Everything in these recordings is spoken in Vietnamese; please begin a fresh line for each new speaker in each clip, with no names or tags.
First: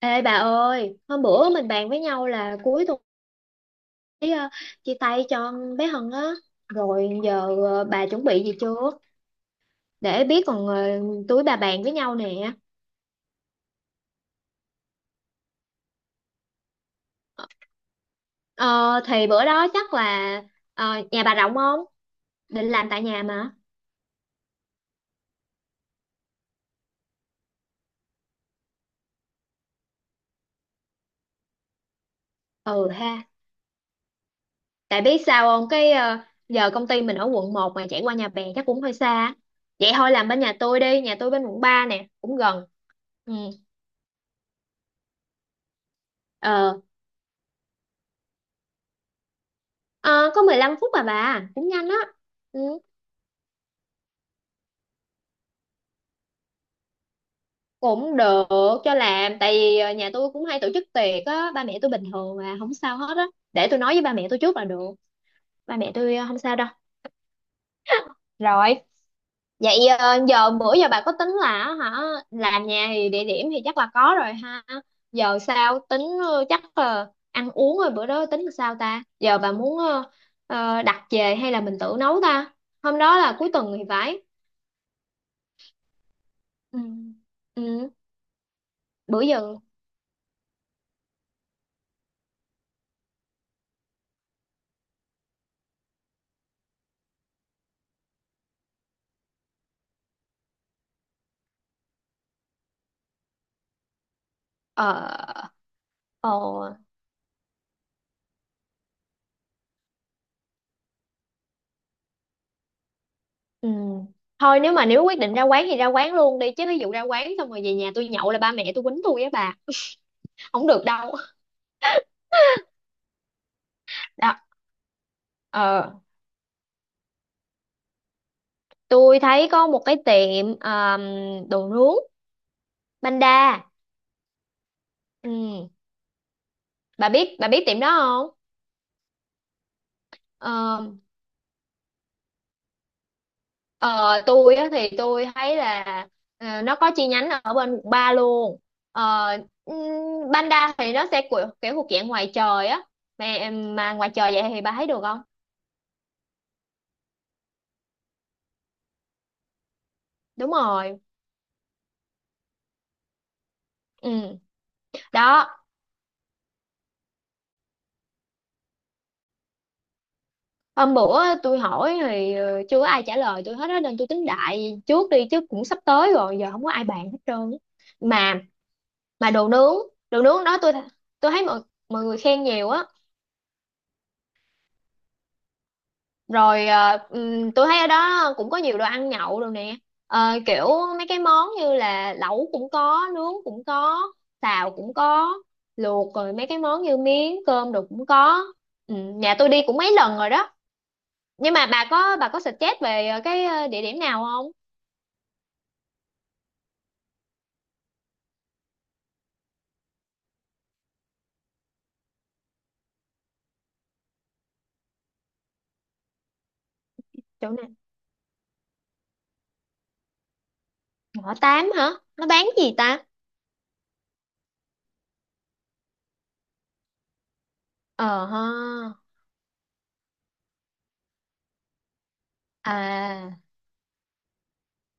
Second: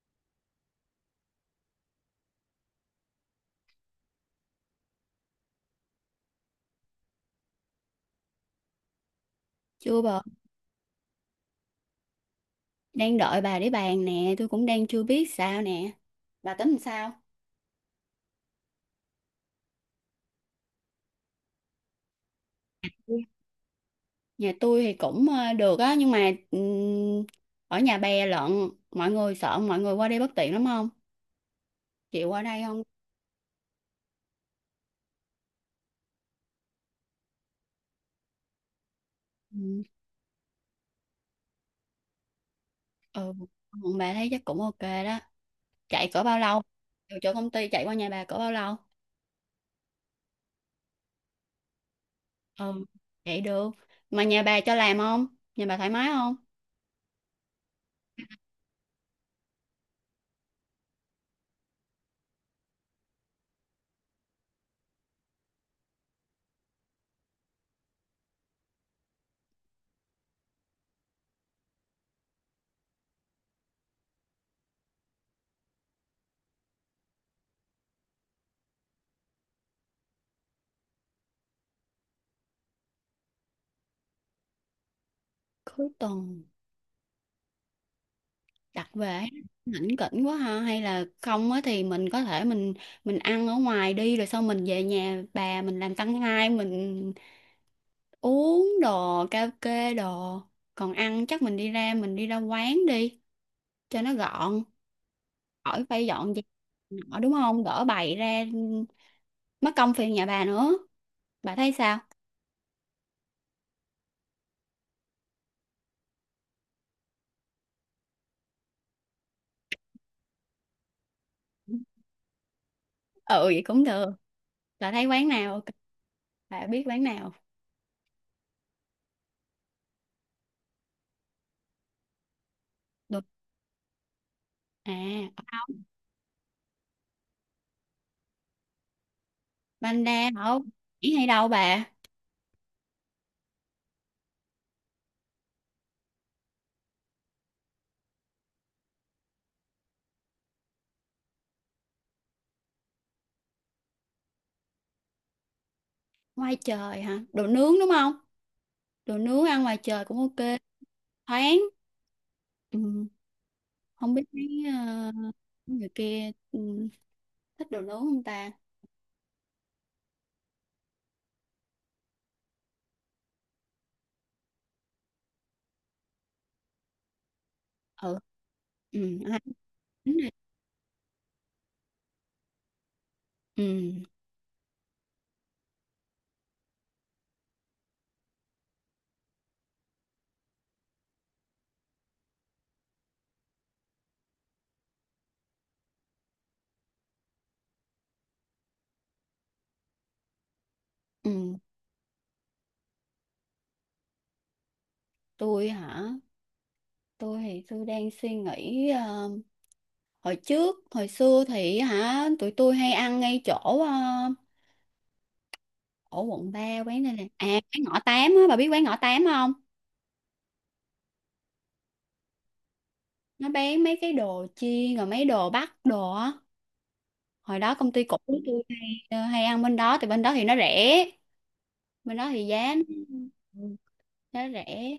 Ê bà ơi, hôm bữa mình bàn với nhau là cuối tuần ấy, chia tay cho bé Hân á. Rồi giờ bà chuẩn bị gì chưa?
Chưa bà,
Để biết còn túi bà bàn với nhau nè.
đang đợi bà để bàn nè. Tôi cũng đang chưa biết sao nè. Bà tính làm sao?
Ờ, thì bữa đó chắc là nhà bà rộng không? Định làm tại nhà mà.
Nhà tôi thì cũng được á, nhưng mà ở nhà bè lận, mọi người sợ mọi người qua đây bất tiện lắm không? Chịu qua đây không?
Ừ ha. Tại biết sao không? Giờ công ty mình ở Quận 1 mà chạy qua nhà bè chắc cũng hơi xa.
Ừm.
Vậy thôi làm bên nhà tôi đi, nhà tôi bên Quận 3 nè, cũng gần.
Ừ,
Ừ.
còn bà thấy chắc cũng ok đó. Chạy cỡ bao lâu?
Ờ.
Từ chỗ công ty chạy qua nhà bà cỡ bao lâu?
Ờ, có 15 phút à, bà cũng nhanh á. Ừ,
Ừ, vậy được. Mà nhà bà cho làm không? Nhà bà thoải mái không?
cũng được cho làm tại vì nhà tôi cũng hay tổ chức tiệc á, ba mẹ tôi bình thường mà không sao hết á. Để tôi nói với ba mẹ tôi trước là được, ba mẹ tôi không sao đâu. Rồi, vậy giờ bữa giờ bà có tính là hả, làm nhà thì địa điểm thì chắc là có rồi ha. Giờ sao tính chắc ăn uống rồi bữa đó tính là sao ta, giờ bà muốn đặt về hay là mình tự nấu ta? Hôm đó là cuối tuần thì phải.
Cuối tuần.
Ừ. Ừ.
Đặt về
Bữa giờ
hãnh kỉnh quá ha, hay là không á thì mình có thể mình ăn ở ngoài đi, rồi sau mình về nhà bà mình làm tăng hai, mình uống đồ karaoke đồ. Còn ăn chắc mình đi ra quán đi cho nó gọn,
ờ
khỏi phải
ờ
dọn dẹp nọ, đúng không, gỡ bày ra mất công phiền nhà bà nữa. Bà thấy sao?
ừ. Thôi nếu mà quyết định ra quán thì ra quán luôn đi, chứ ví dụ ra quán xong rồi về nhà tôi nhậu là ba mẹ tôi quýnh tôi á bà. Không được đâu.
Ừ, vậy cũng được.
Đó.
Bà thấy quán nào ok?
ờ
Bà biết quán nào
tôi thấy có một cái tiệm đồ nướng,
được?
Banda.
À, ở
Ừ.
đâu?
Bà biết tiệm đó không?
Banh đa ở
Ờ.
hay đâu bà?
Ờ, tôi á, thì tôi thấy là nó có chi nhánh ở bên Quận 3 luôn. ờ, ừm, Banda thì nó sẽ kiểu thuộc dạng ngoài trời á, mà ngoài trời vậy thì bà thấy được không?
Ngoài trời hả? Đồ nướng đúng không? Đồ nướng ăn ngoài trời cũng ok.
Đúng rồi.
Thoáng. Ừ. Không biết
Ừ.
mấy
Đó.
người kia thích đồ nướng không ta?
Hôm bữa tôi hỏi thì chưa có ai trả lời tôi hết á, nên tôi tính đại trước đi chứ cũng sắp tới rồi, giờ không có ai bàn hết trơn á.
Ừ.
mà
Ừ,
mà
ăn
đồ nướng,
bánh này.
đó tôi thấy mọi mọi người khen nhiều á.
Ừ.
Rồi tôi thấy ở đó cũng có nhiều đồ ăn nhậu rồi nè. Kiểu mấy cái món như là lẩu cũng có, nướng cũng có, xào cũng có, luộc, rồi mấy cái món như miếng cơm đồ cũng có. Ừ, nhà tôi đi cũng mấy lần rồi đó. Nhưng
Ừ.
mà bà có suggest về địa điểm nào không?
Tôi hả? Tôi thì tôi đang suy nghĩ, hồi trước, hồi xưa thì hả? Tụi tôi hay ăn ngay chỗ ờ, ở quận 3, quán này nè. À,
Chỗ này?
quán ngõ 8 á, bà biết quán ngõ 8 không?
Ngõ tám hả? Nó bán gì ta?
Nó bán mấy cái đồ chiên rồi mấy đồ bắc đồ á. Hồi đó công ty
Ờ
cũ của
ha.
tôi hay, hay ăn bên đó, thì bên đó thì nó rẻ, bên đó thì giá
À.
nó rẻ.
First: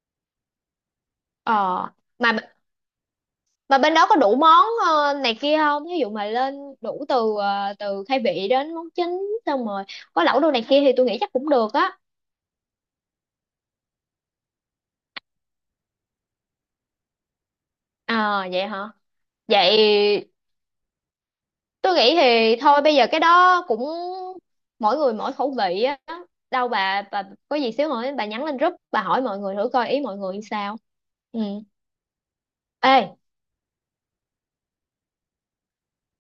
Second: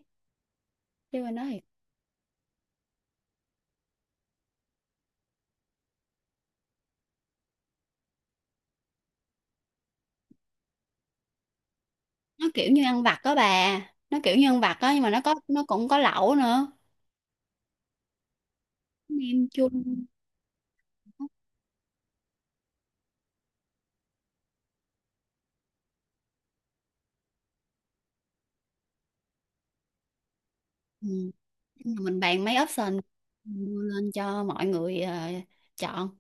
Chứ bên đó thì
ờ mà Mà bên đó có đủ món này kia không? Ví dụ mà lên đủ từ khai vị đến món chính, xong rồi có lẩu đồ này kia thì tôi nghĩ chắc cũng được á.
nó kiểu như ăn vặt đó bà, nó kiểu như ăn vặt đó nhưng mà nó cũng có lẩu nữa,
À vậy hả?
nem chua.
Vậy tôi nghĩ thì thôi bây giờ cái đó cũng mỗi người mỗi khẩu vị á. Đâu bà, có gì xíu hỏi, bà nhắn lên group, bà hỏi mọi người thử coi ý mọi người sao.
Ừ.
Ừ.
Mình bàn mấy
Ê.
option đưa lên cho mọi người chọn.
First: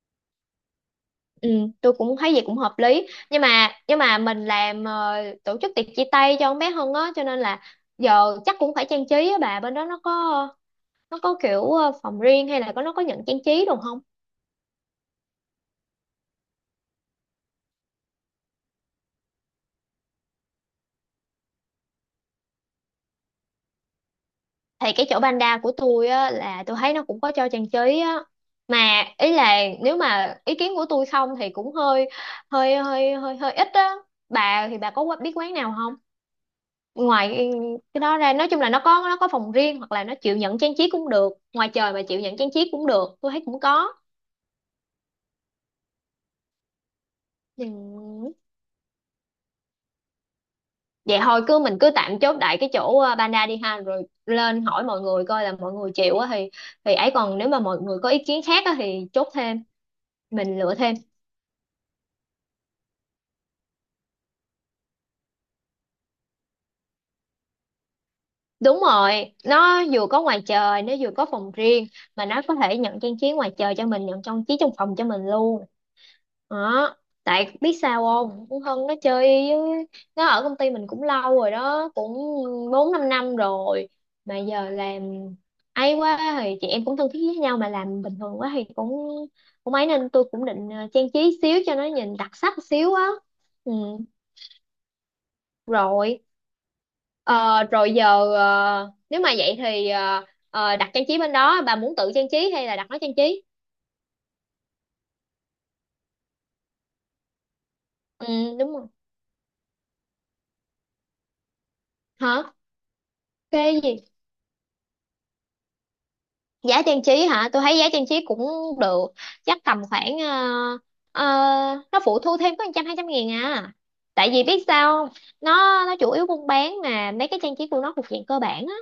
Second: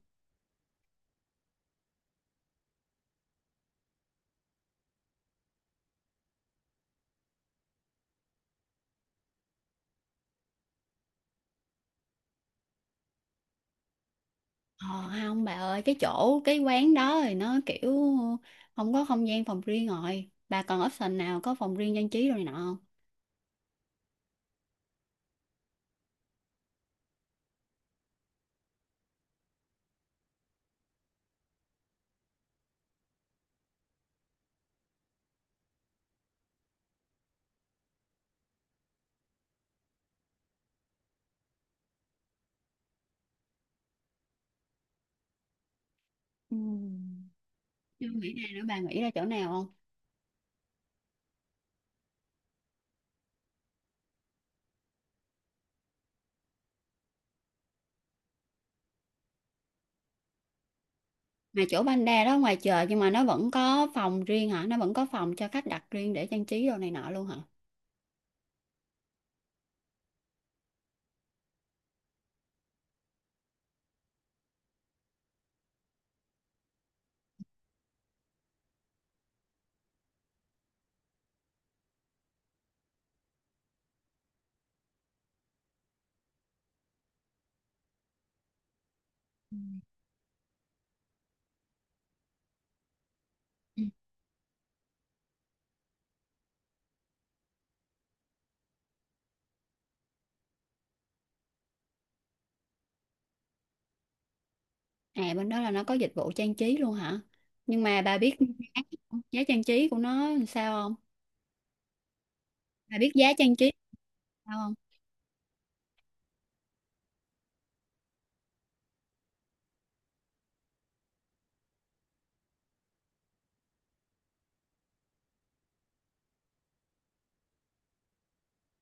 Ừ, tôi cũng thấy vậy cũng hợp lý, nhưng mà mình làm tổ chức tiệc chia tay cho con bé Hân á, cho nên là giờ chắc cũng phải trang trí á bà. Bên đó nó có kiểu phòng riêng, hay là có nó có nhận trang trí đồ không?
ờ, Không bà ơi, cái chỗ cái quán đó thì nó kiểu không có không gian phòng riêng. Rồi bà còn option nào có phòng riêng trang trí rồi này nọ không?
Thì cái chỗ Panda của tôi á, là tôi thấy nó cũng có cho trang trí á. Mà ý là nếu mà ý kiến của tôi không thì cũng hơi hơi hơi hơi hơi ít á. Bà thì bà có biết quán nào không, ngoài cái đó ra? Nói chung là nó có, phòng riêng, hoặc là nó chịu nhận trang trí cũng được, ngoài trời mà chịu nhận trang trí cũng được, tôi thấy cũng có.
Ừ. Chưa nghĩ
Ừ.
ra nữa, bà nghĩ ra chỗ nào không?
Vậy thôi cứ mình cứ tạm chốt đại cái chỗ Panda đi ha, rồi lên hỏi mọi người coi là mọi người chịu á thì. Ấy, còn nếu mà mọi người có ý kiến khác á thì chốt thêm, mình lựa thêm.
Mà chỗ Panda đó ngoài chợ nhưng mà nó vẫn có phòng riêng hả? Nó vẫn có phòng cho khách đặt riêng để trang trí đồ này nọ luôn hả?
Đúng rồi, nó vừa có ngoài trời, nó vừa có phòng riêng, mà nó có thể nhận trang trí ngoài trời cho mình, nhận trang trí trong phòng cho mình luôn. Đó. Tại biết sao không? Cũng Hân, nó chơi với, nó ở công ty mình cũng lâu rồi đó, cũng 4-5 năm rồi. Mà giờ làm ấy quá thì chị em cũng thân thiết với nhau, mà làm bình thường quá thì cũng cũng ấy, nên tôi cũng định trang trí xíu cho nó nhìn đặc sắc xíu á. Ừ,
Ừ.
rồi. Ờ, rồi giờ nếu mà vậy thì đặt trang trí bên đó, bà muốn tự trang trí hay là đặt nó trang trí?
À, bên đó là nó có dịch vụ trang trí luôn hả? Nhưng mà bà biết
Ừ, đúng
giá,
rồi.
giá trang trí của nó làm sao không?
Hả?
Bà biết giá trang trí
Cái gì?
sao không?
Giá trang trí hả? Tôi thấy giá trang trí cũng được, chắc tầm khoảng ờ, nó phụ thu thêm có 100 200 nghìn à. Tại vì biết sao không? Nó, chủ yếu buôn bán mà mấy cái trang trí của nó thuộc dạng cơ bản á,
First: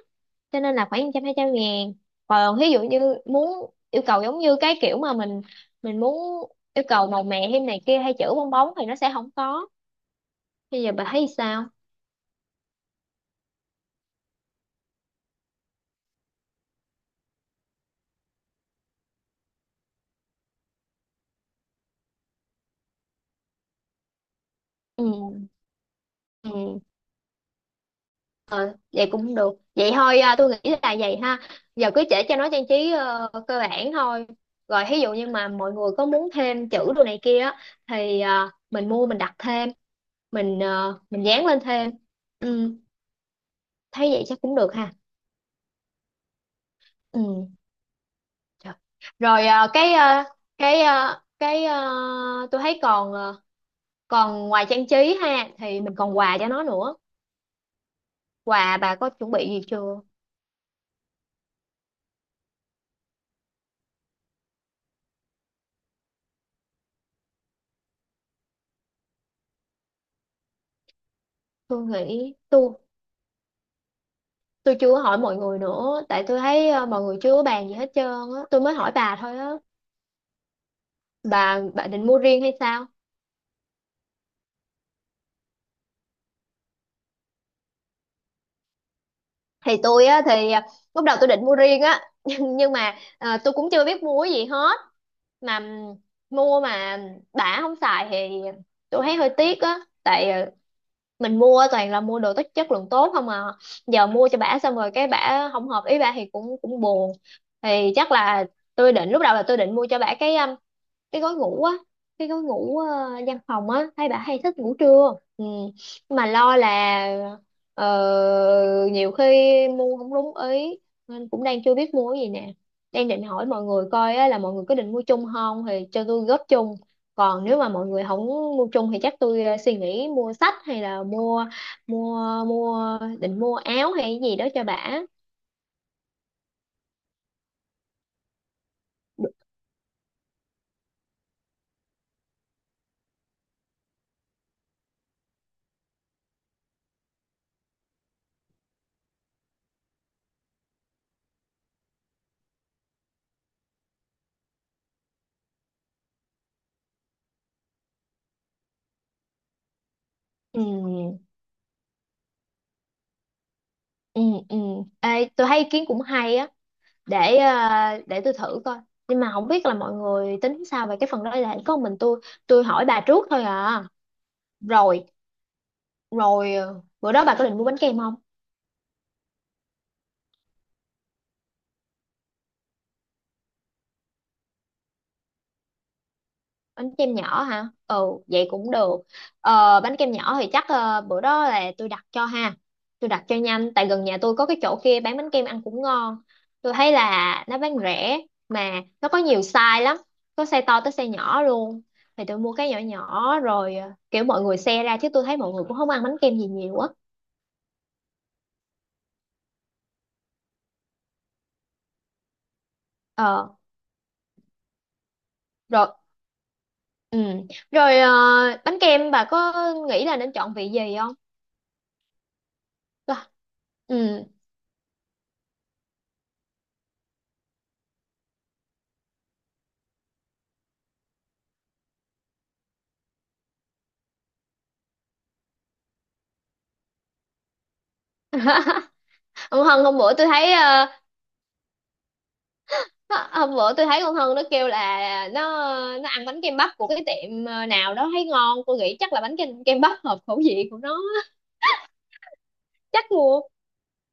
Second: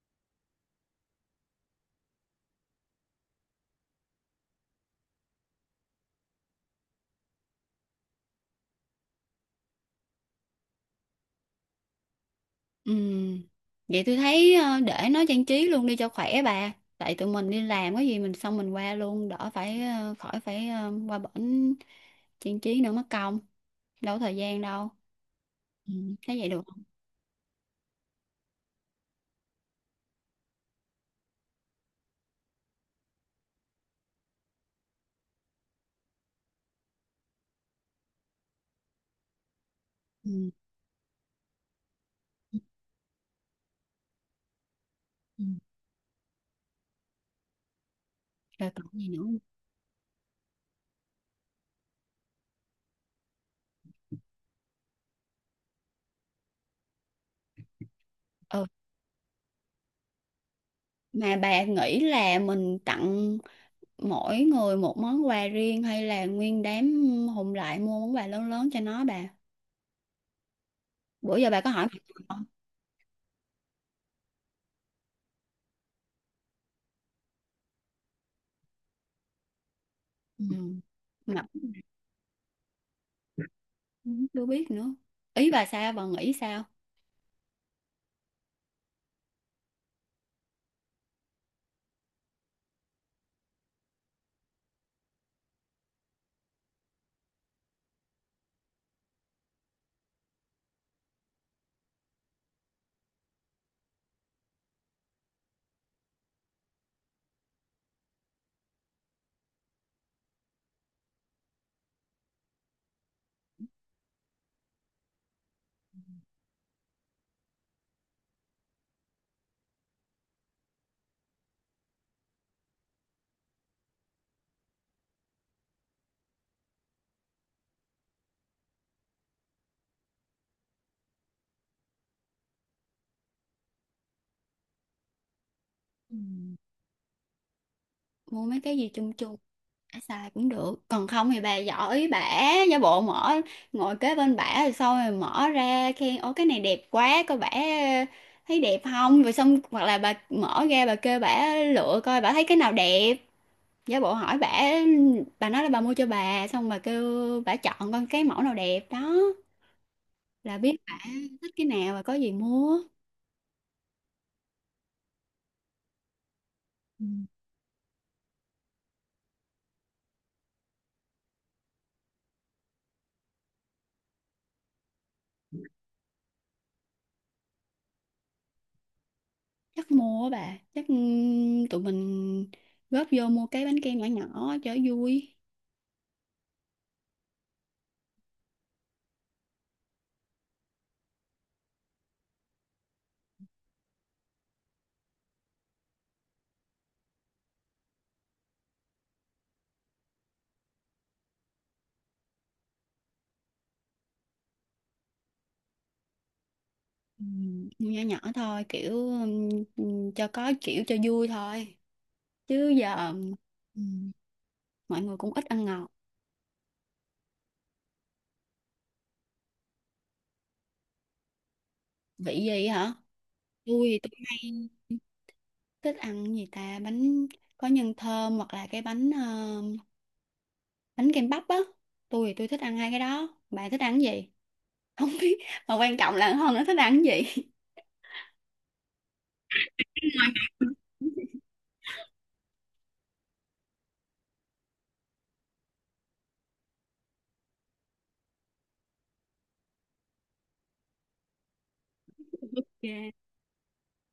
cho nên là khoảng 100 200 ngàn. Còn ví dụ như muốn yêu cầu giống như cái kiểu mà mình, muốn yêu cầu màu mè thêm này kia, hay chữ bong bóng thì nó sẽ không có. Bây giờ bà thấy sao?
Ừ, vậy tôi thấy để nó trang trí luôn đi cho khỏe bà. Tại tụi mình đi làm có gì mình xong mình qua luôn, đỡ phải khỏi phải qua bển trang trí nữa mất công, đâu có thời gian đâu.
Ừ.
Ừ, thấy vậy được
Ừ,
không?
vậy cũng được. Vậy thôi à, tôi nghĩ là vậy ha. Giờ cứ để cho nó trang trí cơ bản thôi, rồi ví dụ như mà mọi người có muốn thêm chữ đồ này kia á, thì à, mình mua, mình đặt thêm,
Ừ.
mình dán lên thêm. Ừ, thấy vậy chắc cũng được ha.
Ừ.
Ừ.
Rồi
Trời.
còn gì nữa không?
Rồi cái tôi thấy còn còn ngoài trang trí ha, thì mình còn quà cho nó nữa.
Ờ,
Quà bà có chuẩn bị gì chưa?
mà bà nghĩ là mình tặng mỗi người một món quà riêng, hay là nguyên đám hùng lại mua món quà lớn lớn cho nó bà? Bữa giờ bà có hỏi
Tôi
mặt người
nghĩ
không?
tôi, chưa hỏi mọi người nữa, tại tôi thấy mọi người chưa có bàn gì hết trơn á, tôi mới hỏi bà thôi á.
Ừ. Mặt
Bà định mua riêng hay sao?
cũng chưa biết nữa. Ý bà sao? Bà nghĩ sao?
Thì tôi á, thì lúc đầu tôi định mua riêng á. Nhưng mà tôi cũng chưa biết mua cái gì hết. Mà mua mà đã không xài thì tôi thấy hơi tiếc á. Tại mình mua toàn là mua đồ tốt, chất lượng tốt không à, giờ mua cho bả xong rồi cái bả không hợp ý bả thì cũng cũng buồn. Thì chắc là tôi định, lúc đầu là tôi định mua cho bả cái, gói ngủ á, cái gói ngủ văn phòng á, thấy bà hay thích ngủ trưa. Ừ. Mà lo là ờ, nhiều khi mua không đúng ý, nên cũng đang chưa biết mua cái gì nè, đang định hỏi mọi người coi á, là mọi người có định mua chung không thì cho tôi góp chung. Còn nếu mà mọi người không mua chung thì chắc tôi suy nghĩ mua sách, hay là mua mua mua định mua áo hay cái gì đó cho bà.
Ừ. Mua mấy cái gì chung chung? Bả xài cũng được, còn không thì bà giỏi bả, giả bộ mở, ngồi kế bên bả rồi xong rồi mở ra khen, ô cái này đẹp quá coi bả thấy đẹp không, rồi xong. Hoặc là bà mở ra bà kêu bả lựa coi bả thấy cái nào đẹp, giả bộ hỏi bả, bà nói là bà mua cho bà xong bà kêu bả chọn con cái mẫu nào đẹp đó, là
Ừ,
biết bả thích cái nào và có gì mua.
ừ, ừ. Ê, tôi thấy ý kiến cũng hay á. để ờ, để tôi thử coi, nhưng mà không biết là mọi người tính sao về cái phần đó, là có mình tôi, hỏi bà trước thôi à. Rồi Rồi bữa đó bà có định mua bánh kem không?
Chắc mua á bà, chắc tụi mình góp vô mua cái bánh kem nhỏ nhỏ cho vui.
Bánh kem nhỏ hả? Ừ, vậy cũng được. Bánh kem nhỏ thì chắc bữa đó là tôi đặt cho ha, tôi đặt cho nhanh, tại gần nhà tôi có cái chỗ kia bán bánh kem ăn cũng ngon. Tôi thấy là nó bán rẻ, mà nó có nhiều size lắm, có size to tới size nhỏ luôn, thì tôi mua cái nhỏ nhỏ rồi kiểu mọi người share ra, chứ tôi thấy mọi người cũng không ăn bánh kem gì nhiều á.
Ừ, nhỏ nhỏ thôi, kiểu ừ, cho có kiểu cho vui thôi, chứ giờ
Ờ.
ừ, mọi người cũng ít ăn ngọt.
Rồi. Ừ. Rồi bánh kem, bà có nghĩ là nên chọn vị gì không?
Vị gì hả?
Tôi-
Tôi
Ừ.
hay thích ăn gì ta, bánh có nhân thơm, hoặc là cái bánh bánh kem bắp á. Tôi thì tôi thích ăn hai cái đó, bà thích ăn cái gì? Không biết, mà quan trọng là hơn nó thích ăn cái gì.
Ông Hân hôm bữa tôi thấy hôm bữa tôi thấy con Hân nó kêu là nó, ăn bánh kem bắp của cái tiệm nào đó thấy ngon. Tôi nghĩ chắc là bánh kem, bắp hợp khẩu vị của nó á.
Yeah.
Chắc mua.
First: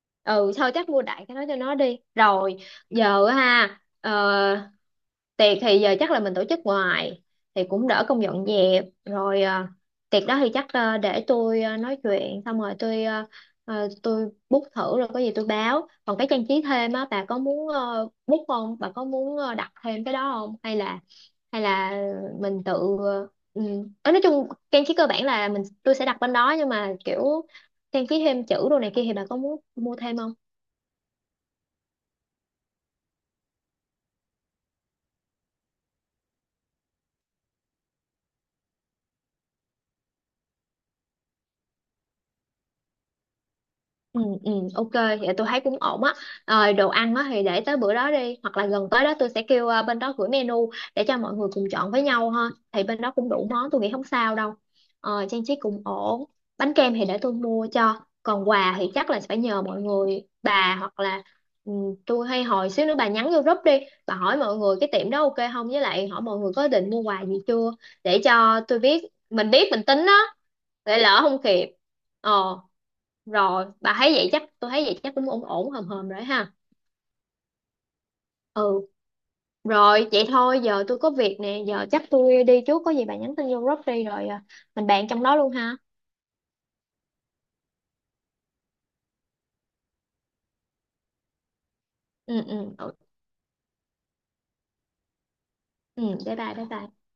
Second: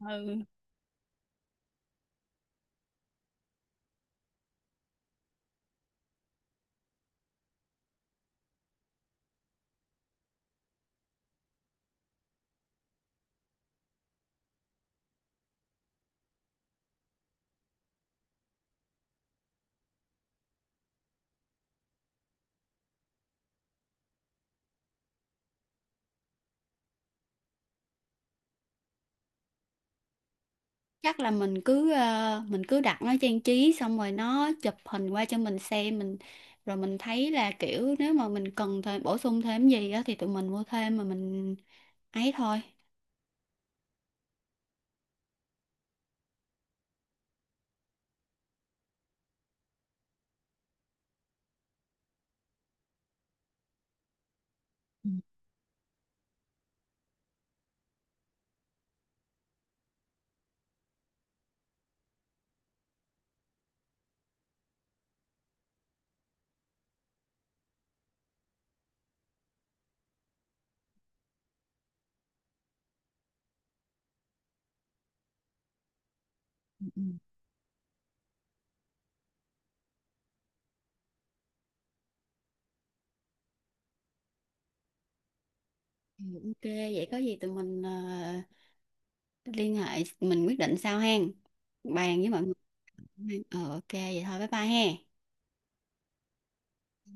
Ừ.
Ừ, thôi chắc mua đại cái đó cho nó đi. Rồi giờ á ha tiệc thì giờ chắc là mình tổ chức ngoài thì cũng đỡ công dọn dẹp rồi. Tiệc đó thì chắc để tôi nói chuyện xong rồi tôi, tôi book thử rồi có gì tôi báo. Còn cái trang trí thêm á, bà có muốn book không? Bà có muốn đặt thêm cái đó không? Hay là, hay là mình tự ờ, ừ. Ờ, nói chung trang trí cơ bản là mình, tôi sẽ đặt bên đó, nhưng mà kiểu trang trí thêm chữ đồ này kia thì bà có muốn mua thêm không?
Chắc là mình cứ mình cứ đặt nó trang trí xong rồi nó chụp hình qua cho mình xem mình, rồi mình thấy là kiểu nếu mà mình cần thêm bổ sung thêm gì á thì tụi mình mua thêm, mà mình ấy thôi.
Ừ, ừ, ok, vậy tôi thấy cũng ổn á. Rồi đồ ăn á thì để tới bữa đó đi, hoặc là gần tới đó tôi sẽ kêu bên đó gửi menu để cho mọi người cùng chọn với nhau ha. Thì bên đó cũng đủ món, tôi nghĩ không sao đâu. Ờ, trang trí cũng ổn. Bánh kem thì để tôi mua cho. Còn quà thì chắc là phải nhờ mọi người, bà hoặc là ừ, tôi hay, hồi xíu nữa bà nhắn vô group đi, bà hỏi mọi người cái tiệm đó ok không, với lại hỏi mọi người có định mua quà gì chưa, để cho tôi biết mình tính á, để lỡ không kịp. Ờ, rồi bà thấy vậy chắc, tôi thấy vậy chắc cũng ổn ổn hòm hòm rồi ha.
Ừ, ừ.
Ừ, rồi vậy thôi, giờ tôi có việc nè, giờ chắc tôi đi trước, có gì bà nhắn tin vô group đi rồi à, mình bàn trong đó luôn ha.
Ừ, ok, vậy có gì tụi mình liên hệ, mình quyết định sau hen, bàn với mọi
Ừ, ừ, ừ.
người. Ờ, ok, vậy thôi, bye bye he.
Ừ, bye bye bye bye.